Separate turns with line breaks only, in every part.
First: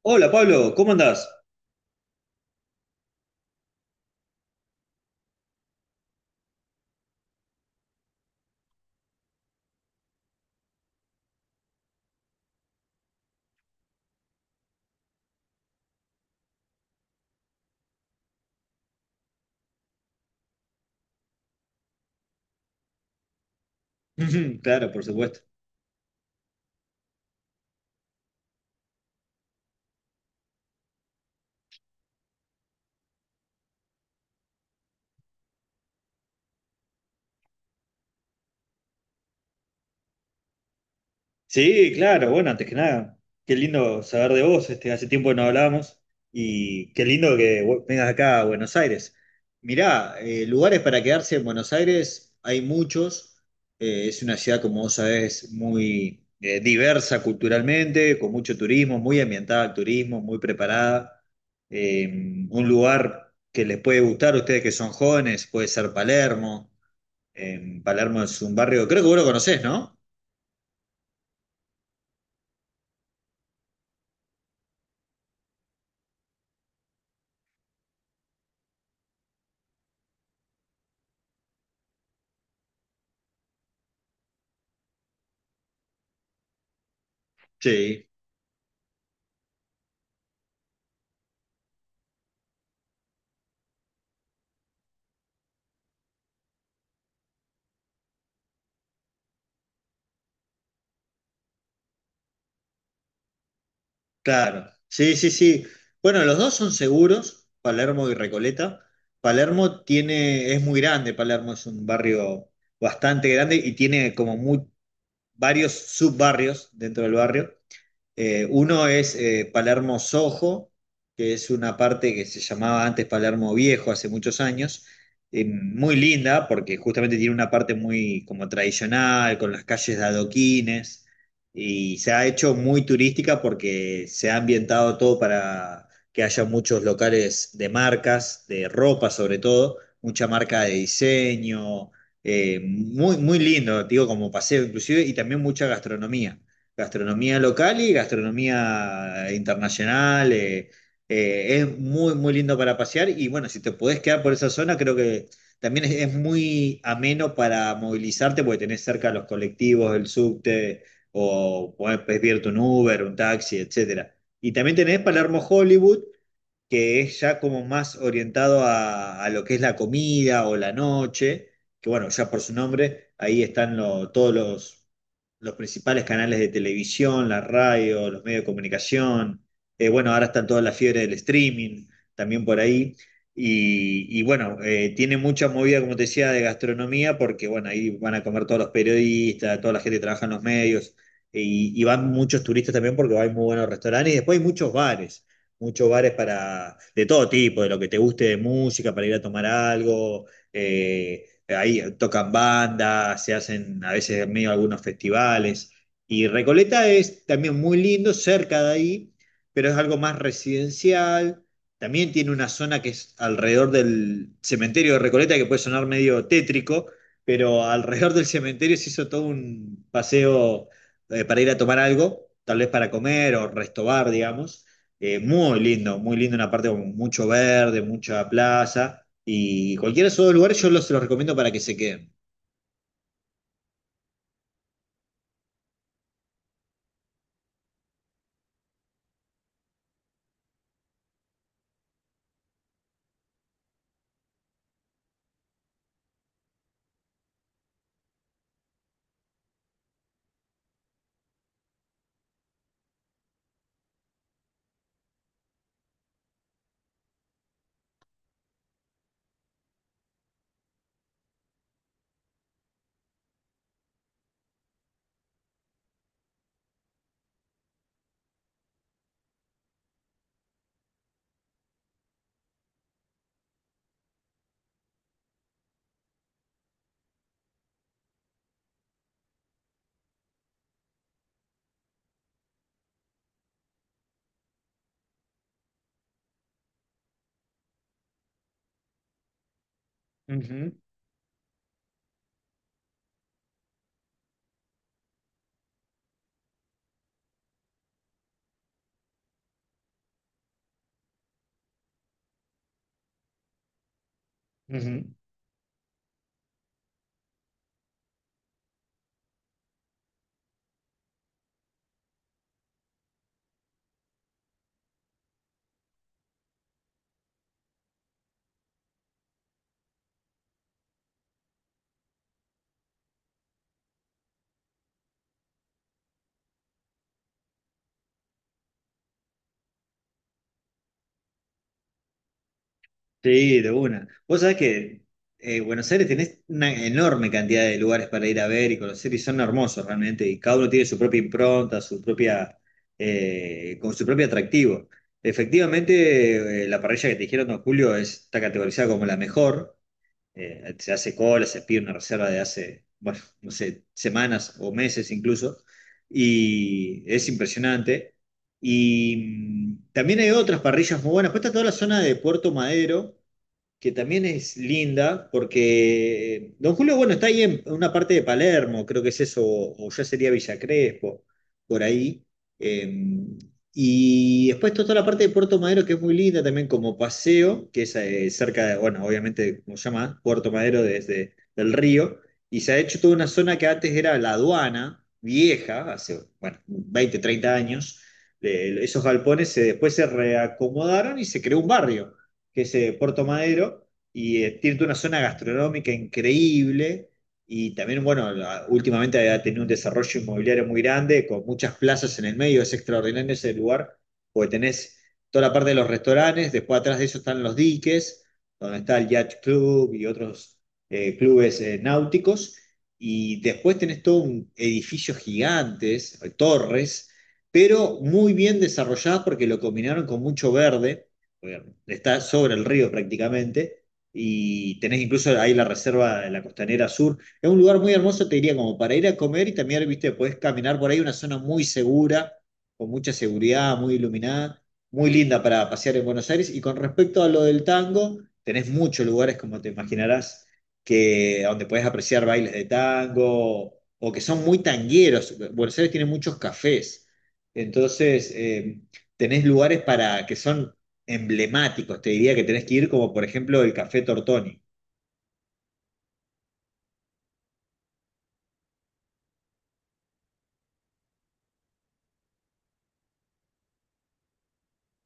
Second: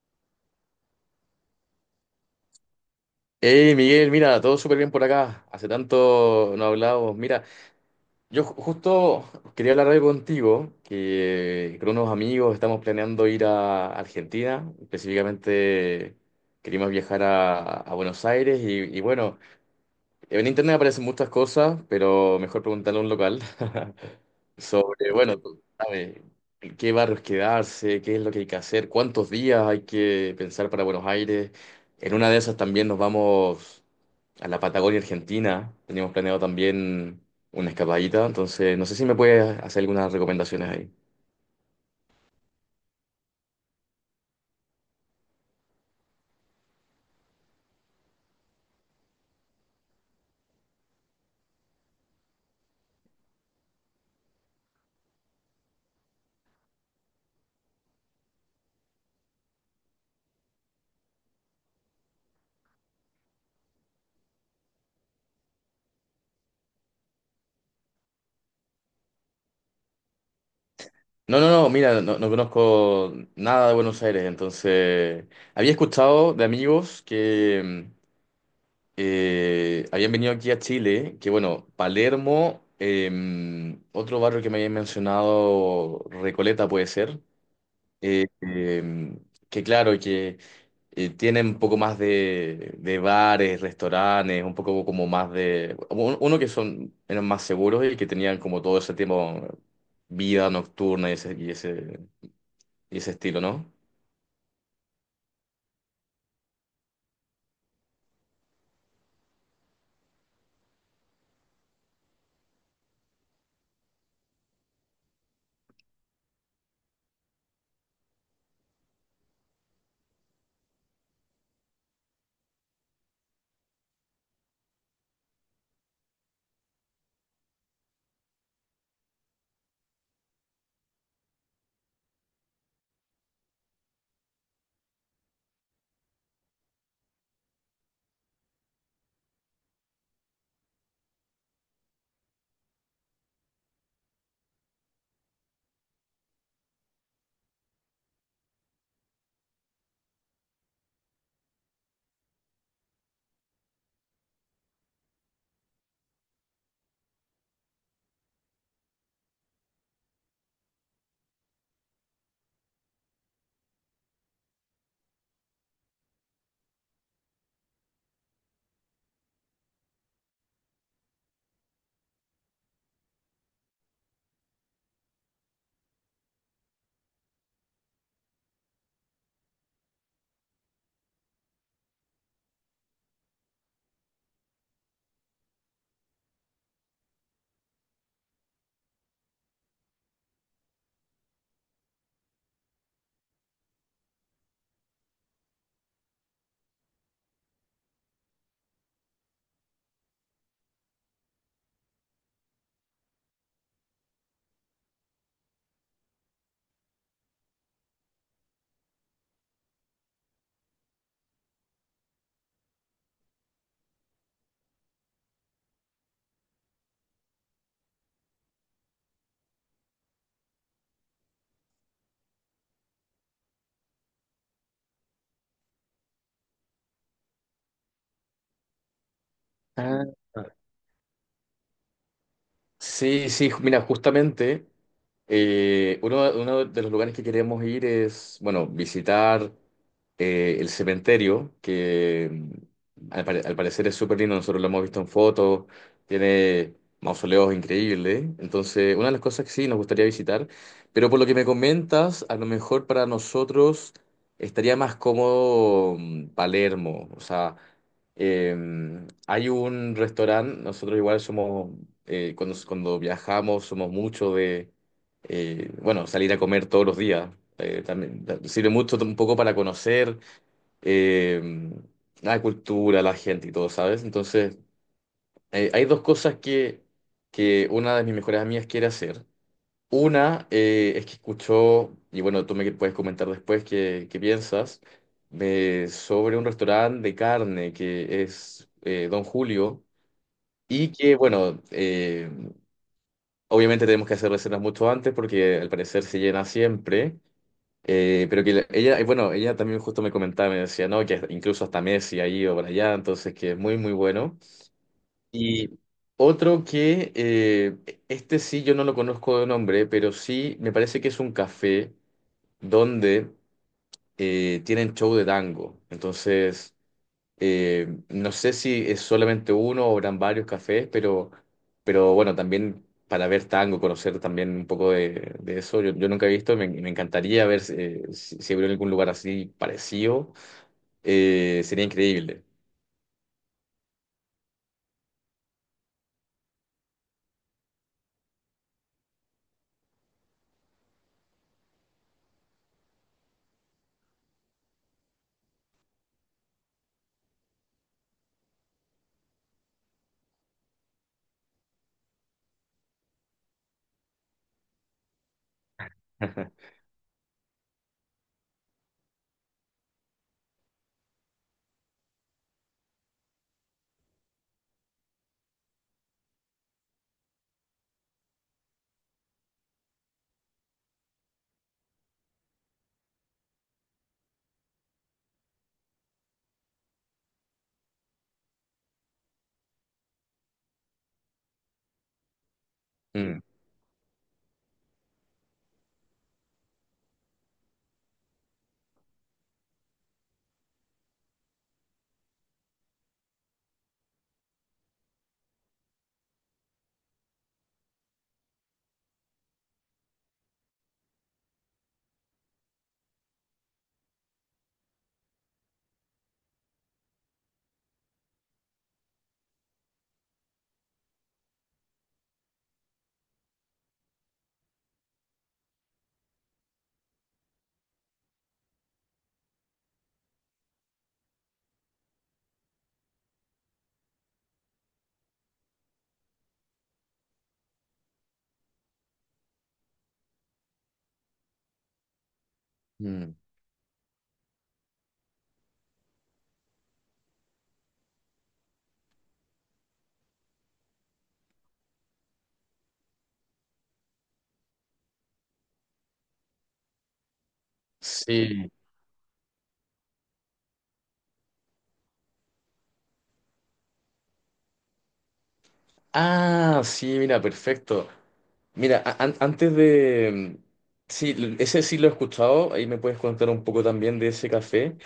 Hola Pablo, ¿cómo andás?
Hey Miguel, mira, todo súper bien por acá. Hace tanto no hablábamos. Mira, justo quería hablar algo contigo, que con unos amigos estamos planeando ir a Argentina. Específicamente queríamos viajar a Buenos Aires y bueno, en internet aparecen muchas cosas, pero mejor preguntarle a un local
Claro, por
sobre, bueno,
supuesto.
tú sabes, en qué barrios quedarse, qué es lo que hay que hacer, cuántos días hay que pensar para Buenos Aires. En una de esas también nos vamos a la Patagonia Argentina. Teníamos planeado también una escapadita, entonces no sé si me puedes hacer algunas recomendaciones ahí.
Sí, claro, bueno, antes que nada, qué lindo saber de vos, este, hace tiempo que no hablábamos y qué lindo que vengas acá a Buenos Aires. Mirá, lugares para quedarse en Buenos Aires hay muchos. Es una ciudad, como vos sabés, muy diversa culturalmente, con mucho turismo, muy ambientada al turismo, muy preparada. Un lugar que les puede gustar a ustedes que son jóvenes, puede ser Palermo. En Palermo es un barrio, creo que vos lo conocés, ¿no?
No, no, no, mira, no, no conozco nada de Buenos Aires, entonces había escuchado de amigos que mm, habían venido aquí a Chile, que bueno, Palermo, otro barrio que me habían mencionado, Recoleta puede ser.
Sí,
eh, eh, que claro, que tienen un poco más de bares, restaurantes, un poco como más de... Uno que son, eran más seguros y que tenían como todo ese tipo vida nocturna y ese estilo, ¿no?
claro, sí, sí, sí. Bueno, los dos son seguros, Palermo y Recoleta. Palermo tiene, es muy grande, Palermo es un barrio bastante grande y tiene como muy, varios subbarrios dentro del barrio. Uno es Palermo Sojo, que es una parte que se llamaba antes Palermo Viejo hace muchos años, muy linda porque justamente tiene una parte muy como tradicional, con las calles de adoquines, y se ha hecho muy turística porque se ha ambientado todo para que haya muchos locales de marcas, de ropa sobre todo, mucha marca de diseño, muy, muy lindo, digo, como paseo inclusive, y también mucha gastronomía local y gastronomía internacional. Es muy, muy lindo para pasear y bueno, si te podés quedar por esa zona, creo que también es muy ameno para movilizarte porque tenés cerca los colectivos, el subte o podés pedirte un Uber, un taxi, etcétera. Y también tenés Palermo Hollywood, que es ya como más orientado a lo que es la comida o la noche, que bueno, ya por su nombre, ahí están todos los principales canales de televisión, la radio, los medios de comunicación. Bueno, ahora están toda la fiebre del streaming, también por ahí, y bueno, tiene mucha movida, como te decía, de gastronomía, porque bueno, ahí van a comer todos los periodistas, toda la gente que trabaja en los medios, y van muchos turistas también porque hay muy buenos restaurantes, y después hay muchos bares para, de todo tipo, de lo que te guste de música, para ir a tomar algo. Ahí tocan bandas, se hacen a veces medio algunos festivales. Y Recoleta es también muy lindo, cerca de ahí, pero es algo más residencial. También tiene una zona que es alrededor del cementerio de Recoleta, que puede sonar medio tétrico, pero alrededor del cementerio se hizo todo un paseo para ir a tomar algo, tal vez para comer o restobar, digamos. Muy lindo, una parte con mucho verde, mucha plaza. Y
Ah.
cualquiera de esos dos lugares yo los recomiendo para que se queden.
Sí, sí, mira, justamente uno de los lugares que queremos ir es, bueno, visitar el cementerio, que al parecer es súper lindo, nosotros lo hemos visto en fotos, tiene mausoleos increíbles, entonces una de las cosas que sí nos gustaría visitar, pero por lo que me comentas, a lo mejor para nosotros estaría más cómodo, Palermo, o sea... Eh, hay un restaurante. Nosotros igual somos, cuando, cuando viajamos somos mucho de, bueno, salir a comer todos los días. También sirve mucho un poco para conocer eh, la cultura, la gente y todo, ¿sabes? Entonces, hay dos cosas que una de mis mejores amigas quiere hacer. Una, es que escuchó, y bueno, tú me puedes comentar después qué piensas, sobre un restaurante de carne que es, Don Julio.
Ujú,
Y que, bueno, obviamente tenemos que hacer reservas mucho antes porque al parecer se llena siempre. Pero que ella, bueno, ella también justo me comentaba, me decía, no, que incluso hasta Messi ahí o para allá, entonces que es muy, muy bueno.
ujú.
Y otro que, este sí yo no lo conozco de nombre, pero sí me parece que es un café donde tienen show de tango. Entonces, no sé si es solamente uno o eran varios cafés, pero bueno, también para ver tango, conocer también un poco de eso. Yo nunca he visto. Me encantaría ver, si hubiera algún lugar así parecido. Sería increíble.
Sí, de una. Vos sabés que Buenos Aires tenés una enorme cantidad de lugares para ir a ver y conocer y son hermosos realmente. Y cada uno tiene su propia impronta, su propia, con su propio atractivo. Efectivamente, la parrilla que te dijeron, don Julio, está categorizada como la mejor. Se hace cola, se pide una reserva de hace, bueno, no sé, semanas o meses incluso, y es impresionante. Y también hay otras parrillas muy buenas. Pues está toda la zona de Puerto Madero, que también es linda, porque Don Julio, bueno, está ahí en una parte de Palermo, creo que es eso, o ya sería Villa Crespo, por ahí. Eh, y después está toda la parte de Puerto Madero, que es muy linda también como paseo, que es cerca de, bueno, obviamente, como se llama, Puerto Madero desde el río, y se ha hecho toda una
Mm,
zona que antes era la aduana, vieja, hace, bueno, 20, 30 años. Esos galpones después se reacomodaron y se creó un barrio que es Puerto Madero, y tiene toda una zona gastronómica increíble. Y también, bueno, últimamente ha tenido un desarrollo inmobiliario muy grande, con muchas plazas en el medio. Es extraordinario ese lugar, porque tenés toda la parte de los restaurantes, después atrás de eso están los diques, donde está el Yacht Club y otros clubes náuticos. Y después tenés todo un edificio gigantes, torres, pero muy bien desarrolladas porque lo combinaron con mucho verde, está sobre el río prácticamente, y tenés incluso ahí la reserva de la Costanera Sur. Es un lugar muy hermoso, te diría, como para ir a comer y también, viste, podés caminar por ahí, una zona muy segura, con mucha
mm.
seguridad, muy iluminada, muy linda para pasear en Buenos Aires. Y con respecto a lo del tango, tenés muchos lugares, como te imaginarás, que, donde podés apreciar bailes de tango o que son muy tangueros. Buenos Aires tiene muchos cafés, entonces
Sí.
tenés lugares para que son emblemáticos, te diría que tenés que ir, como por ejemplo el Café Tortoni.
Ah, sí, mira, perfecto. Mira, antes de... mm, sí, ese sí lo he escuchado, ahí me puedes contar un poco también de ese café,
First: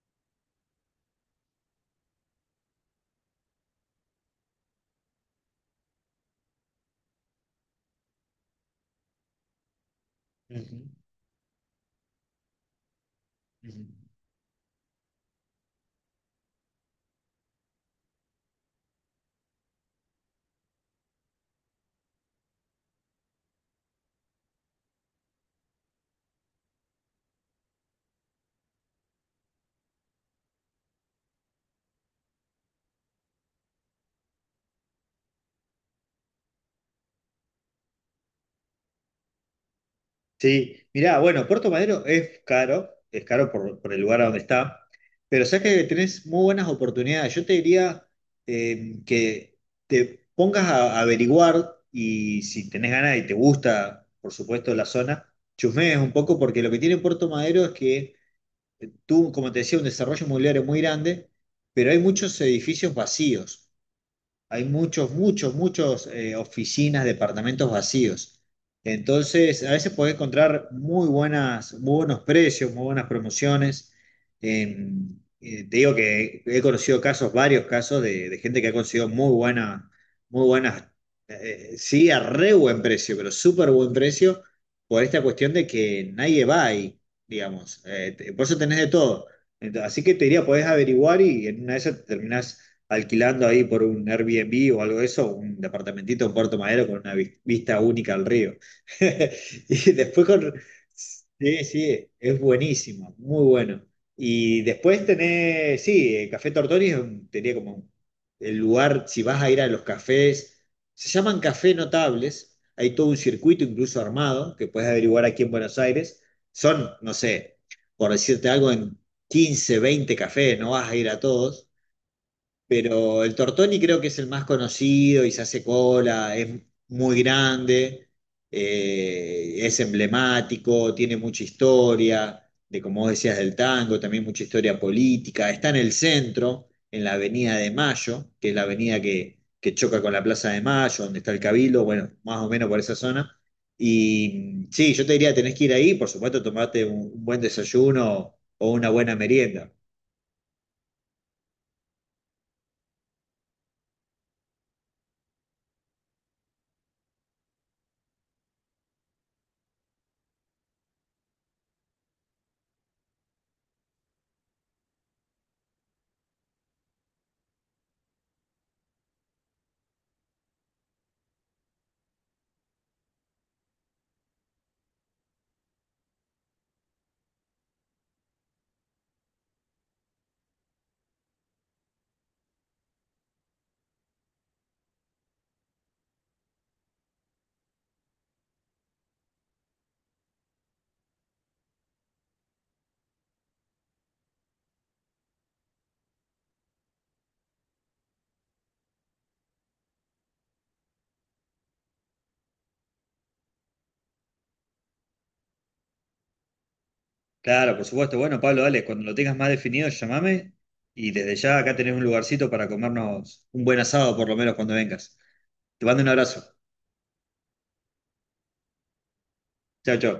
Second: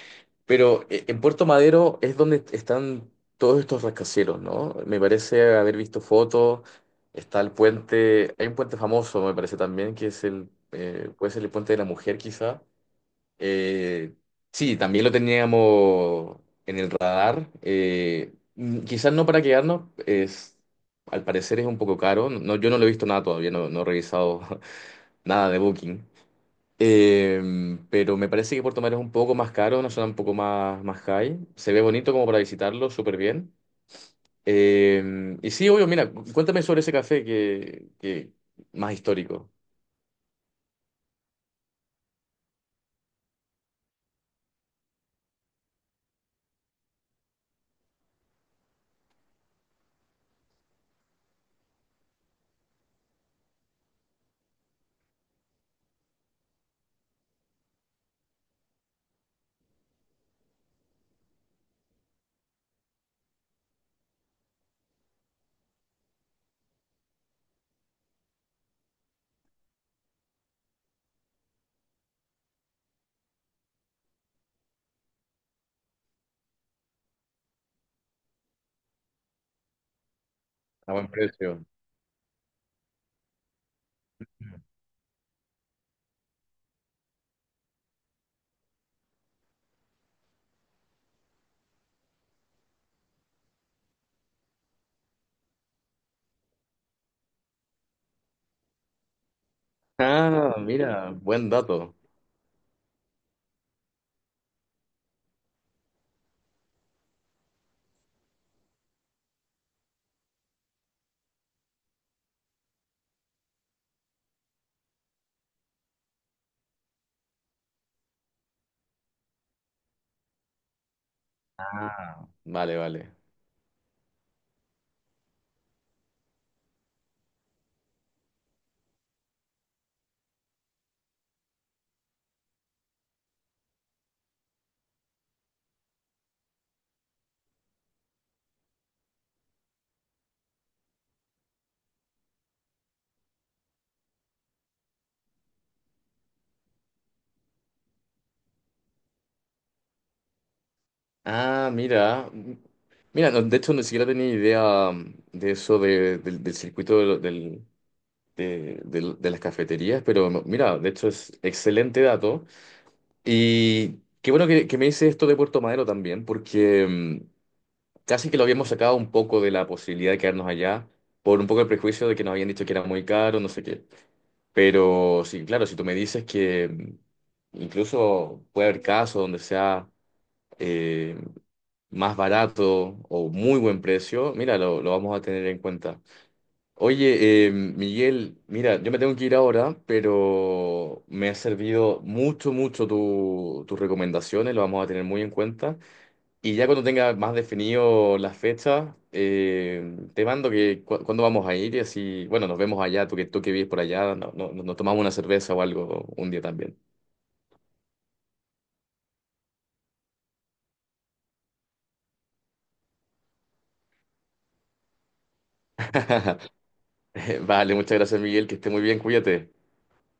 pero en Puerto Madero es donde están todos estos rascacielos, ¿no? Me parece haber visto fotos, está el puente, hay un puente famoso, me parece también, que es el,
Ujú,
puede ser el puente de la mujer quizá.
ujú.
Eh, sí, también lo teníamos en el radar. Quizás no para quedarnos, es, al parecer es un poco caro. No, no, yo no lo he visto nada todavía, no, no he revisado nada de Booking. Pero me parece que Puerto Madero es un poco más caro, una zona un poco más, más high. Se ve bonito como para visitarlo, súper bien. Y sí, obvio, mira, cuéntame sobre ese café que más histórico,
Sí, mirá, bueno, Puerto Madero es caro por el lugar a donde está, pero sabes que tenés muy buenas oportunidades. Yo te diría que te pongas a averiguar y si tenés ganas y te gusta, por supuesto, la zona, chusmees un poco porque lo que tiene Puerto Madero es que tuvo, como te decía, un desarrollo inmobiliario muy grande, pero hay muchos edificios vacíos. Hay muchos, muchos, muchos oficinas, departamentos vacíos. Entonces, a veces podés encontrar muy buenas, muy buenos precios, muy buenas promociones. Te digo que he conocido casos, varios casos de gente que ha conseguido muy buena, muy buenas,
a buen precio.
sí, a re buen precio, pero súper buen precio por esta cuestión de que nadie va ahí, digamos. Por eso tenés de todo. Así que te diría, podés averiguar y en una de esas te terminás alquilando ahí por un Airbnb o algo de eso, un departamentito en Puerto Madero con una vista única al río. Y después con...
Ah, mira, buen
Sí,
dato.
sí, es buenísimo, muy bueno. Y después tenés, sí, Café Tortoni es tenía como el lugar. Si vas a ir a los cafés, se llaman café notables, hay todo un circuito incluso armado que puedes averiguar aquí en Buenos Aires. Son, no sé, por decirte algo, en 15 20 cafés, no vas a ir a todos,
Vale, vale.
pero el Tortoni creo que es el más conocido y se hace cola, es muy grande, es emblemático, tiene mucha historia, de como vos decías del tango, también mucha historia política. Está en el centro, en la Avenida de Mayo, que es la avenida que choca con la Plaza de Mayo, donde está el Cabildo, bueno, más o menos por esa zona. Y sí, yo te diría, tenés que ir ahí, por supuesto, tomarte un buen desayuno o una buena merienda.
Ah, mira. Mira, no, de hecho, ni siquiera tenía idea, de eso del circuito de, de las cafeterías, pero no, mira, de hecho es excelente dato. Y qué bueno que me dice esto de Puerto Madero también, porque casi que lo habíamos sacado un poco de la posibilidad de quedarnos allá, por un poco el prejuicio de que nos habían dicho que era muy caro, no sé qué. Pero sí, claro, si tú me dices que incluso puede haber casos donde sea... eh, más barato o muy buen precio, mira, lo vamos a tener en cuenta. Oye, Miguel, mira, yo me tengo que ir ahora, pero me ha servido mucho, mucho tus recomendaciones, lo vamos a tener muy en cuenta. Y ya cuando tenga más definido las fechas, te mando que cuándo vamos a ir y así, bueno, nos vemos allá, tú que vives por allá, no- no- no, nos tomamos una cerveza o algo un día también.
Claro, por supuesto. Bueno, Pablo, dale, cuando lo tengas más definido, llamame y desde ya acá tenés un lugarcito para comernos un buen asado, por lo menos cuando vengas. Te mando un abrazo.
Vale, muchas gracias, Miguel, que esté muy bien, cuídate.
Chao, chao.